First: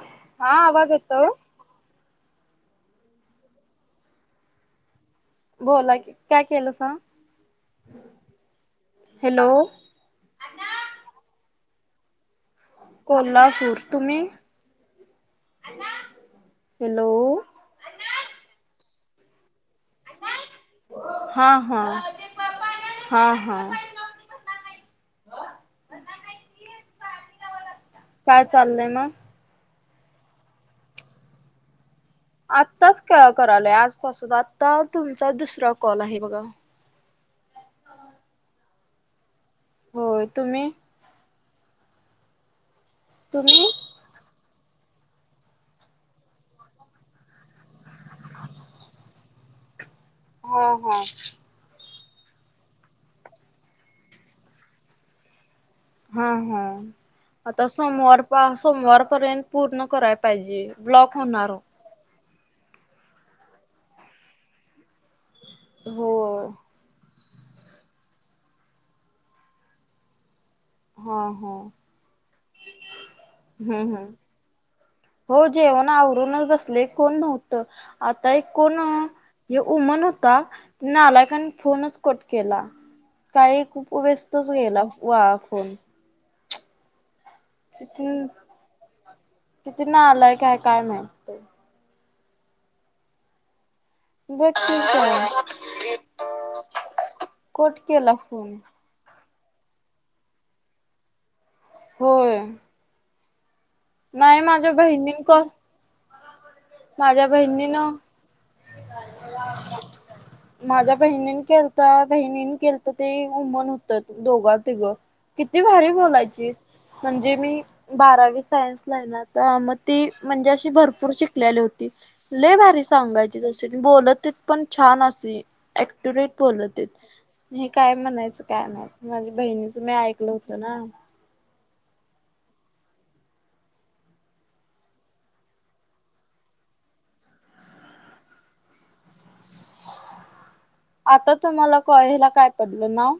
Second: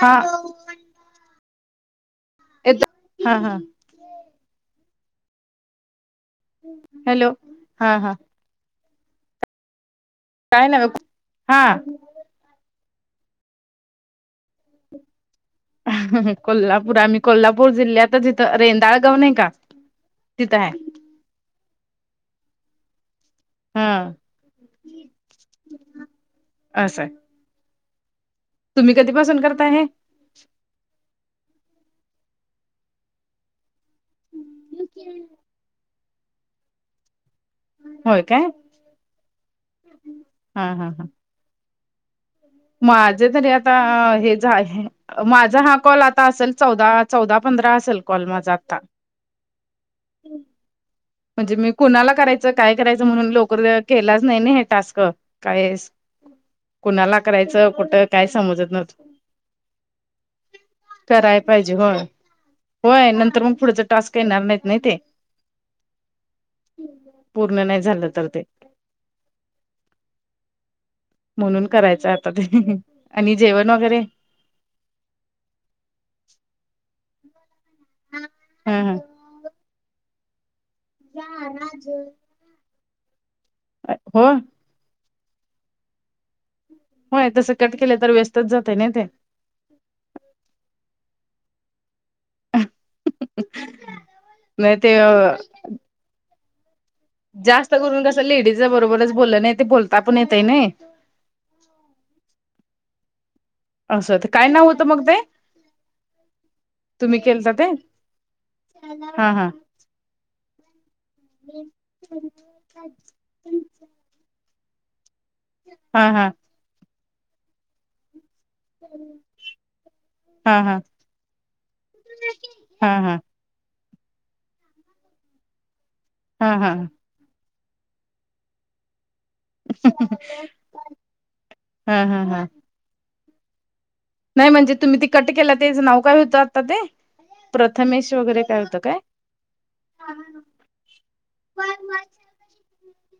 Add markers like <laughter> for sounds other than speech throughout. हा हा आवाज यतो. येत हा हा. बोला काय केलं स हॅलो हा हा हॅलो. काही ना हा. कोल्हापूर तुम्ही? कोल्हापूर हॅलो आमही कोल्हापूर नापूर जिल्ह्यातच तिथं रेंदाळ गाव नाही का तिथं आहे. हा हा हा हा. हा असं. काय चाललंय तुम्ही मग कधी पसून करता आहे. आत्ताच करालय आजपासून आता तुमचा दुसरा कॉल आहे बघा. होय काय होय हा तुम्ही हा हा. माझे तरी तुम्ही आता हे. माझा हा कॉल आता असेल चौदा चौदा पंधरा असेल कॉल माझा आता- हो हो. म्हणजे मी कुणाला करायचं काय करायचं म्हणून लवकर केलाच नाही ना हे टास्क काय? हा हा कुणाला आता करायचं कुठं सोमवार काय पा समजत नव्हतं सोमवारपर्यंत पूर्ण कराय. पाहिजे ब्लॉक कराय होणार हो. पाहिजे होय होय नंतर मग पुढेच टास्क येणार नाहीत नाही ते हो. पूर्ण नाही झालं तर ते हा हा म्हणून करायचं आता ते आणि जेवण हम्म वगैरे हम्म हो जेवण आवरूनच बसले कोण नव्हतं आता एक कोण? हा हा उ म्हन होता. नाही आलाय काण फोनच कट केला काही खूप हो वेस्तच गेला. वा फोून होय तस कट केलं किती तर वेस्टच जाते ना ते किती ना आलाय काय काय नाही. ह. बघठी. जास्त कट करून केला कसं फोन लेडीज बरोबरच बोललं नाही ते बोलता पण येतय नाही. होळ. असं तर काय नाव होतं मग ते बहिणीन कॉल तुम्ही माझ्या केलता ते बहिणीन हा हा माझ्या बहिणीन केता बहिणीनी केल. ते उमन होतं दोघा तिघं किती भारी हा हा बोलायची. म्हणजे मी बारावी सायन्स ला ना तर मग ती म्हणजे हा अशी हा भरपूर शिक. होती लले भारी हा हा सांगायची त बोलत त पण छान असे. ऍक्टुरेट हा हा बोलत हे काय म्हणायचं काय नाही. माझ्या बहिणीच मी ऐकलं होत ना हम हम हम नाही म्हणजे तुम्ही ते कट केला तेचं नाव काय होतं आता ते प्रथमेश वगैरे काय होतं काय आता तुम्हाला कळयला काय पडलं नाव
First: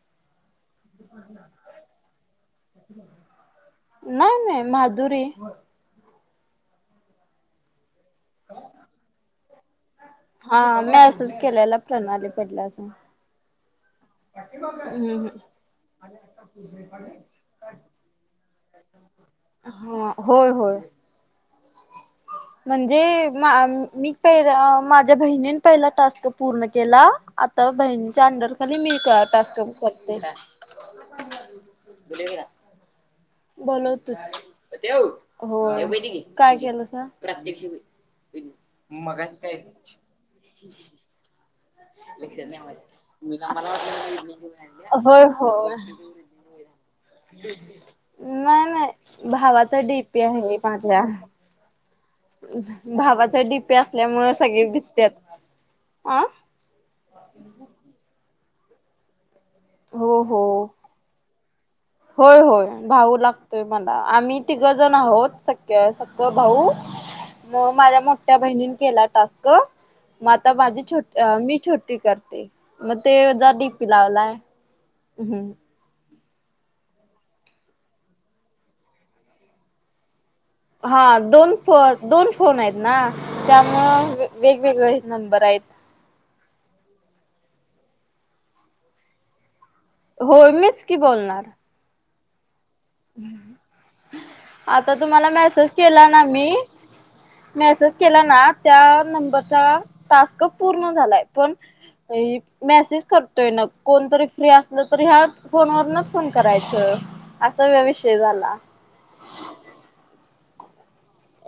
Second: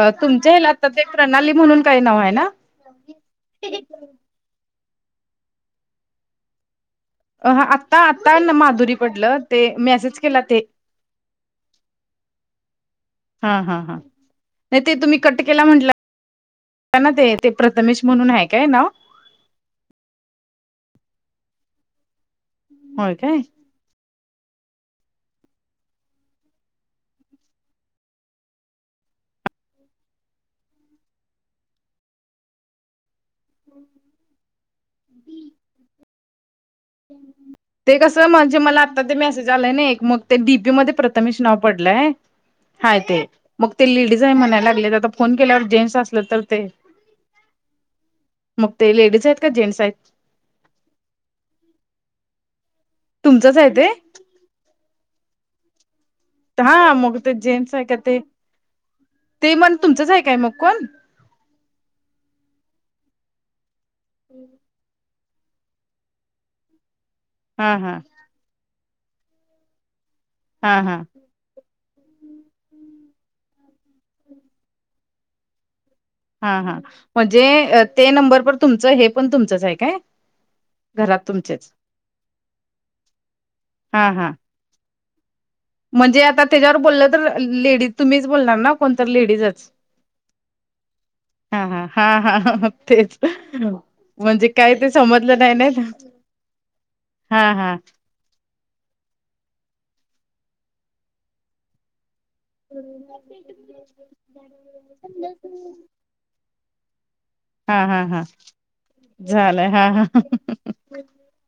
अ तुमच्या हेला आता ते प्रणाली म्हणून काही नाव आहे ना नाय नाय माधुरी अ हा आत्ता आता न-माधुरी पडलं ते मॅसेज आ हा मेसूज केलेला प्रणाली पडल्या असं हां हाहा नाय ते तुम्ही कट केला म्हटलं.... त्यांना ते- ते प्रथमेश म्हणून हाय काय नाव अं होय होय म्हणजे होय काय? म आम-मी ते जरा माझ्या बहिणीनं पहिला टास्क पूर्ण केला आता बहिणीच्या अंडर तरी मी का टास्क करते बोलव तूच.. ए देव. होय.. ए वही दे की.. काय केलंसा.. प्रात्यक्षिक ते कसं म्हणजे मला आता ते मेसेज आलाय नि एक मग ते डीपी मध्ये पडतं तमिश नाव पडलंय... हाय ते. मग ते लेडीज हाय म्हणाय लागल्यात. आता होय फोन केल्यावर होय जेंट्स असल तर ते.. मग ते लेडीज हाइत का जेंट्स हायत ते आहे पाच वेळा भावाचा तुमचंच आहे डीपी ते असल्यामुळं सगळे भित्यात आं हां मग ते जेंट्स हाय का ते... ते मन तुमचंच हो हाय काय हो मग.. कोण होय होय भाऊू लागतोय मला. आम्ही तिघजण आहोत सख ते सख भाऊ.. मग हा हा माझ्या मोठ्या बहिणीनं केला टास्क म आता हा माझी हा छोट आ मी छोटी करते.. मग ते जा डीपी लावलाय.. हम्म हा हा म्हणजे अ ते नंबर पण तुमचं हे पण तुमचंच हाय काय हा घरात दोन तुमचेच फो दोन फोन आहेत ना हा तत्यामुळं हा वेग वेगळ हयात नंबर आहेत म्हणजे आता तेज्यावर बोललं तर अ -लेडीज तुम्हीच बोलणार ना कोणतर लेडीजच होय.. मीच की बोलणार हां हा हा हा हं हं तेच हं म्हणजे काय ते आता तुम्हाला समजलं नाय मेसेज नाय त ह.... हा हा मॅसेज केलाना त्या नंबरचा टास्क पूर्ण झालाय पण.. ऐक मॅसेज करतोय ना कोणतरी फ्री असलं तर ह्या फोनवरणच फोन करायचं हा असा हां विषय हा झाला झालाय हा हा हं हं हं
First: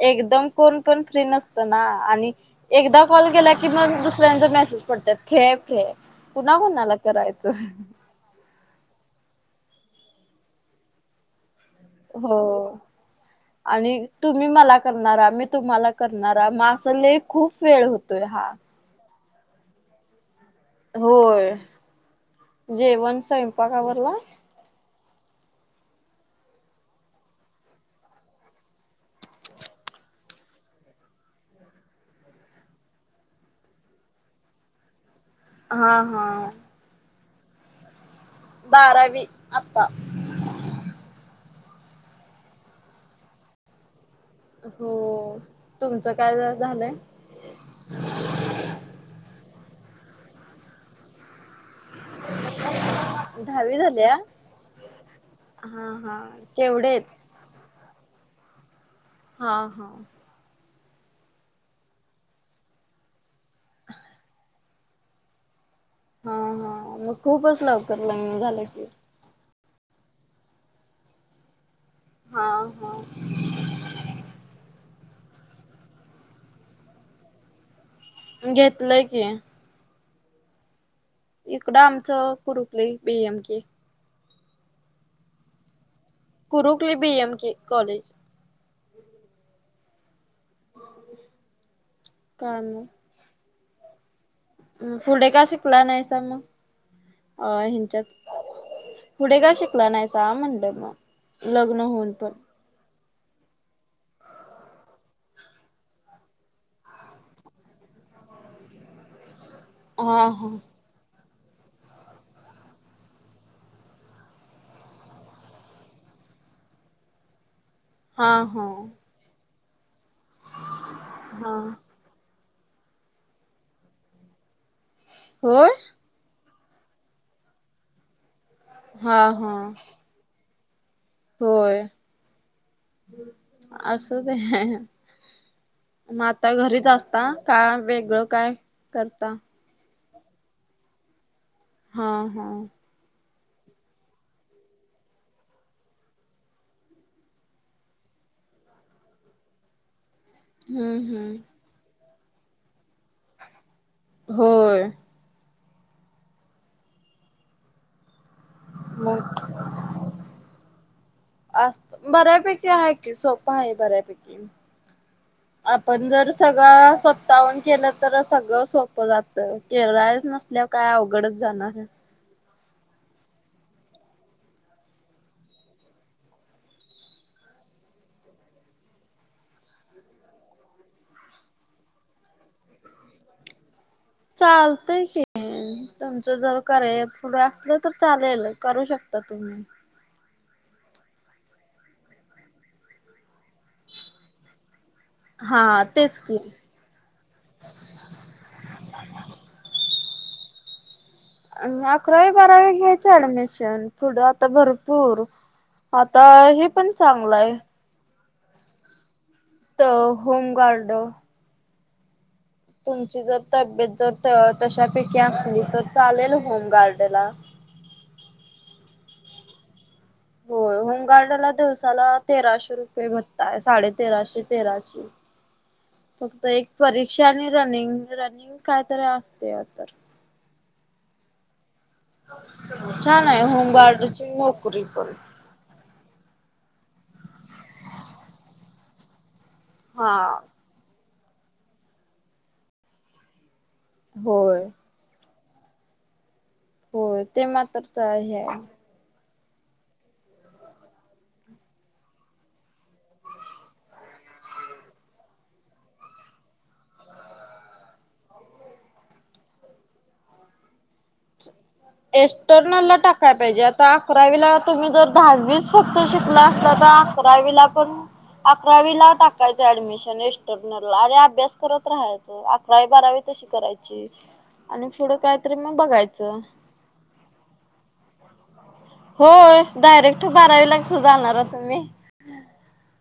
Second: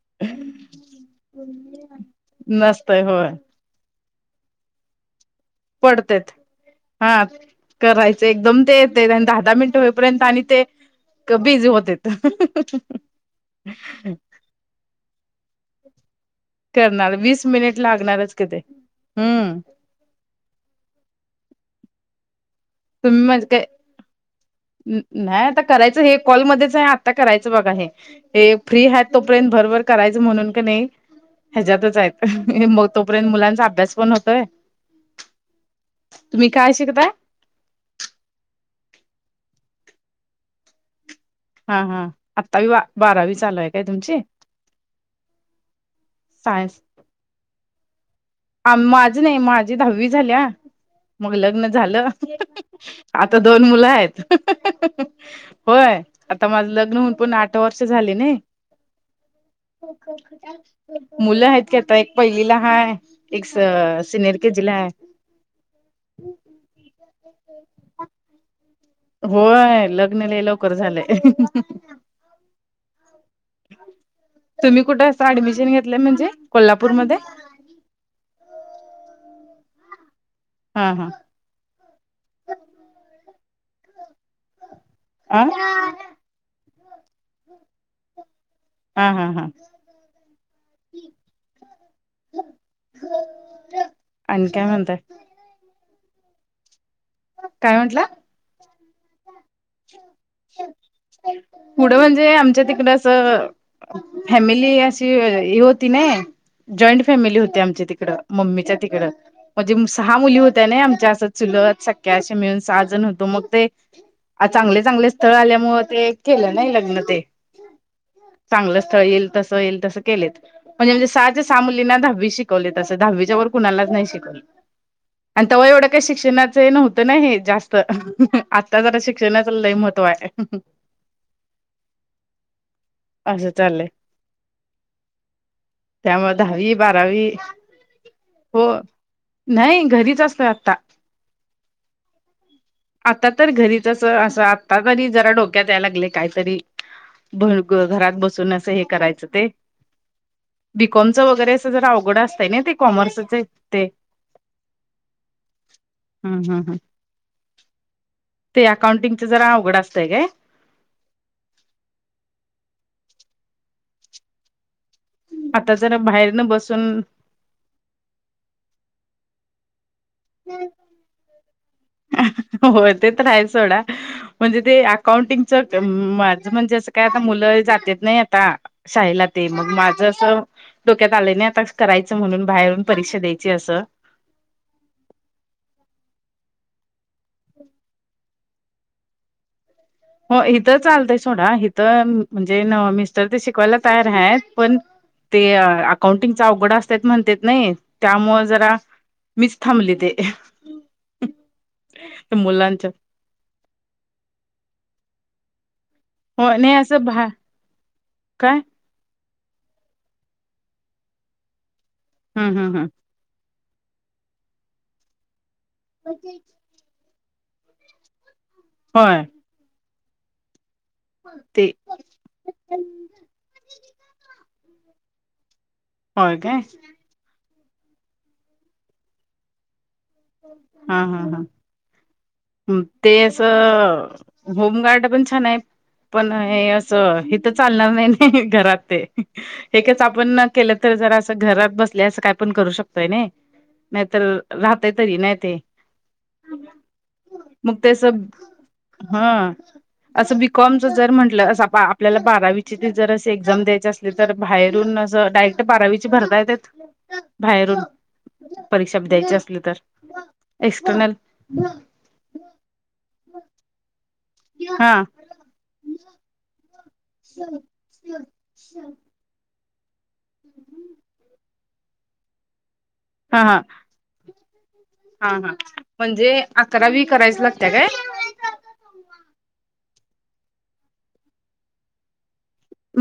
एकदम कोण पण फ्री नसतं ना आणि नसतय एकदा कॉल होय केला की मग दुसऱ्यांचच मॅसेज पाडत्यात फ्री हाय फ्री हाय पडतेत कुणा कोणाला करायचं ते एकदम ते- ते तेन दहा -दहा मिनिटं होईपर्यंत आणि ते... क बिझी होत्यात हो... आणिक तुम्ही मला करणारा मी तुम्हाला करणारा मग अस करणार लय खूप वेळ होतोय हा हम्म्म होय जेवण स्वयंपाक आवरलाय नाय आता करायचं हे कॉलमध्येच हाय आता करायचं बघा हे हे फ्री हाय तोपर्यंत भरभर करायचं म्हणून कणी ह्याच्यातच हाय अ हं मग तोपर्यंत मुलांचा अभ्यास पण होतोय हां हां तुम्ही काय शिकताय बारावी आता हा हां आत्ता-वी बारावी चालू हाय काय तुमची हो तुमचं काय झा-झालंय आ माझी नाई माझी धावी झाल्या मग लग्न झालं अ हं आता दोन दहावी मुलं झालीया हायत हं हं हं हं हं हा होय हा आता माझं केवढे लग्न आहेत हून पण आ वर्ष झाले नी हा हा मुलं हायत की आता एक पयलीला हाय एक स- सिनिअर के जी ला हाय हा हा मग खूपच लवकर लग्न झालं की होय लग्न ल लवकर झालंय हा हा तुम्ही कुठे असता ऍडमिशन घेतलंय म्हणजे कोल्हापूरमध्ये घेतलंय की हा हा इकडं आमचं कुरुकले बीएम के अं गुरुकली बी एम के कॉलेज हा हा हां काम होर पुढे का शिकला नाहीस मग काय हिच्यात म्हंटला? पुढे का शिक चकला नाहीचा म्हणड मग लग्न पुढं होऊन म्हणजे पण आमच्या तिकड फॅमिली अशी ह होती ना जॉईंट फॅमिली होते आमच्या तिकडं मम्मीच्या तिकडं म्हणजे सहा हा मुली हा होत्या ना आमच्या असं चुलत सख्या असे मिळून सहा जण होतो मग ते आ चांगले चांगले स्थळ आल्यामुळ ते केलं नाही लग्न ते हा हा चांगलं स्थळ येईल तसं येईल तसं केलेत म्हणजे म्हणजे सहाच्या हा सा मुलींना दहावी शिक शव तस दहावीच्या व कुणालाच नाही शिकवले आणि तव्हा होय एवढ शिक्षणाच नव्हत नाही जास्त हा हा तो आहे होय असं चाललंय असं ते म त्यामुळे आता दहावी घरीच असता बारावी काय वेगळं काय हो करता नाही घरीच असत आता हा हा आता तर घरीच अस असं आता तरी जरा डोक्यात यायला लागले काहीतरी भ घरात बसून असं हे करायचं ते हम्म बीकॉमचं वगैरे हम्म अस जरा अवघड असतय ना ते कॉमर्सचे ते होय हम हम हम ते अकाउंटिंगचे मग जरा अवघड असतय काय अस बऱ्यापैकी आहे की सोपा आहे बऱ्यापैकी आता जरा आपण जर बाहेर न बसून सगळ स्व उतावण केलं तर सगळं सोपं जात केरळ नसल्यावर काय अवघडच जाणार हो ते राय सोडा म्हणजे ते अकाउंटिंगच माझ म्हणजे असं काय आता मुलं जातेत नाही आता शहिला ते मग माझ अस डोक्यात आले नाही आता करायचं म्हणून बाहेरून परीक्षा द्यायची असं चालतय की तुमचं जर क पुढं असलं तर चालेल करू शकता तुम्ही हो इिथं चालतंय सोडा हिथं म्हणजे मिस्टर ते शिकवायला तयार आहेत पण ह ते अकाउंटिंगचा अवघड अस म्हणतेत नाही त्यामु जरा मीच थांबली ते आणि अकरावी बारावी मुलांच्या घ्यायच ऍडमिशन पुढं आता भरपूर आता हो हे नाही पण असं भा चांगलं आहे. काय त होम गार्ड. हम्म हम्म हम्म तुमची जर तब्येत जर तशापैकी असली तर चालेल होमगार्ड ला होय गारडला ते दिवसाला तेराशे रुपये भत्ताय साडे तेराशे तेराशे. होय फक्त काय एक परीक्षा आणि रनिंग रनिंग कायतरी असते तर हा हा हा ते छान आहे होमगार्डची असं नोकरी होमगार्ड पण छान आहे. पण हे असं इथं चालणार नाही नाही घरात ते हेच हा आपण के ज अस घरात बस अस का पण करू शकतय नाही होय का तरी नाही ते होय मग ते मात्रच स हे आहे हम असं बी कॉमचं जर म्हटलं अस आपल्याला बारावीची जर असं एक्झाम द्यायच अस तर बाहेरून अस डायरेक्ट बारावी भरता येत बाहेरून परीक्षा द्यायची असली तर एक्सटर्नल एस्टर्नल ला टाकाय पाहिजे आता अकरावीला तुम्ही हा जर दहावीस फक्त शिकला असत तर अकरावीला पण अकरावीला टा यच ऍडमिशन एर अरे अभ्यास करत राहायचं. अकरावी बारावी हा तशी हा करायची आणि पुढं कायतरी मग बघायच अकरावीी करायच लागत काय? होय डायरेक्ट बारावी लागत जाणार आ तुम्ही?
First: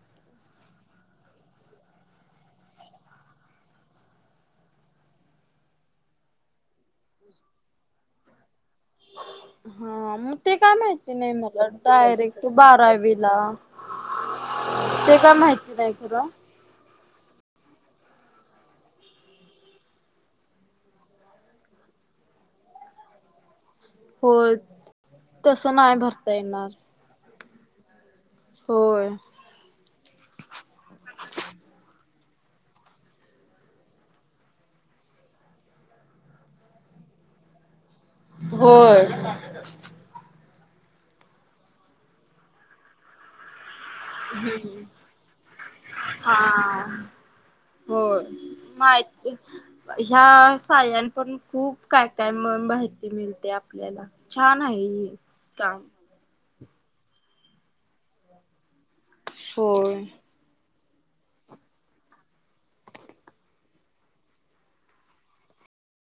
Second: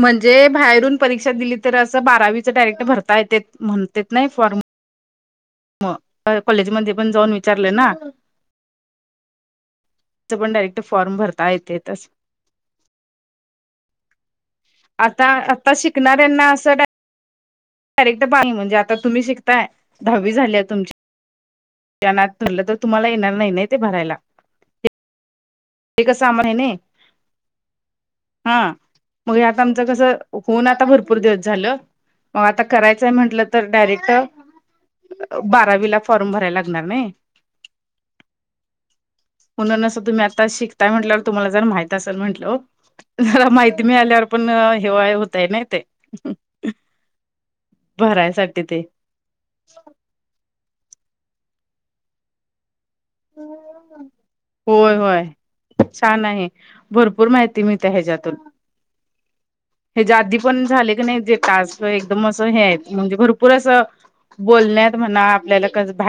म्हणजे बाहेरून परीक्षा दिली तर असं बारावीच डायरेक्ट भरता येत म्हणत नाही फॉर्म मग कॉलेजमध्येध्ये पण जाऊन विचारले ना. <unintelligible> हा मग तर पण ते काय डायरेक्ट माहिती फॉर्म नाही भरता मला येतेच डायरेक्ट तू बारावी ला ते आता काय आता माहिती नाही. रक्ट म्हणजे आता तुम्ही शिकताय दहावी झाली आहे, तुमची ज नात म्हलं तर तुम्हाला येणार नाही नाही ते भरायला? हो तसं नाही ते कसं भरता आम्हाला येणार. नाही हा होय. मग आता आमचं कसं होऊन आता भरपूर दिवस झालं मग आता करायचंय म्हंटलं तर डायरेक्ट बारावी ला फॉर्म भरायला लागणार नाही. होय म्हणून असं तुम्ही आता शिकताय म्हटलंवर तुम्हाला जर माहित असेल म्हटल ज माहि कमीी आल्यावर पण हेवाय होतय नाही ते हो भरायसाठी ते मा ह्या साळन पण खूप काय काय माहिती मिळते आपल्याला छान होय आहे होय काम. छान आहे भरपूर माहिती मी त्या ह्याच्यातून होय. हे आदी पण झाले की नाही जे तास एकदम असं हे म्हणजे भरपूर असं बोलण्यात म्हणा आपल्याला बा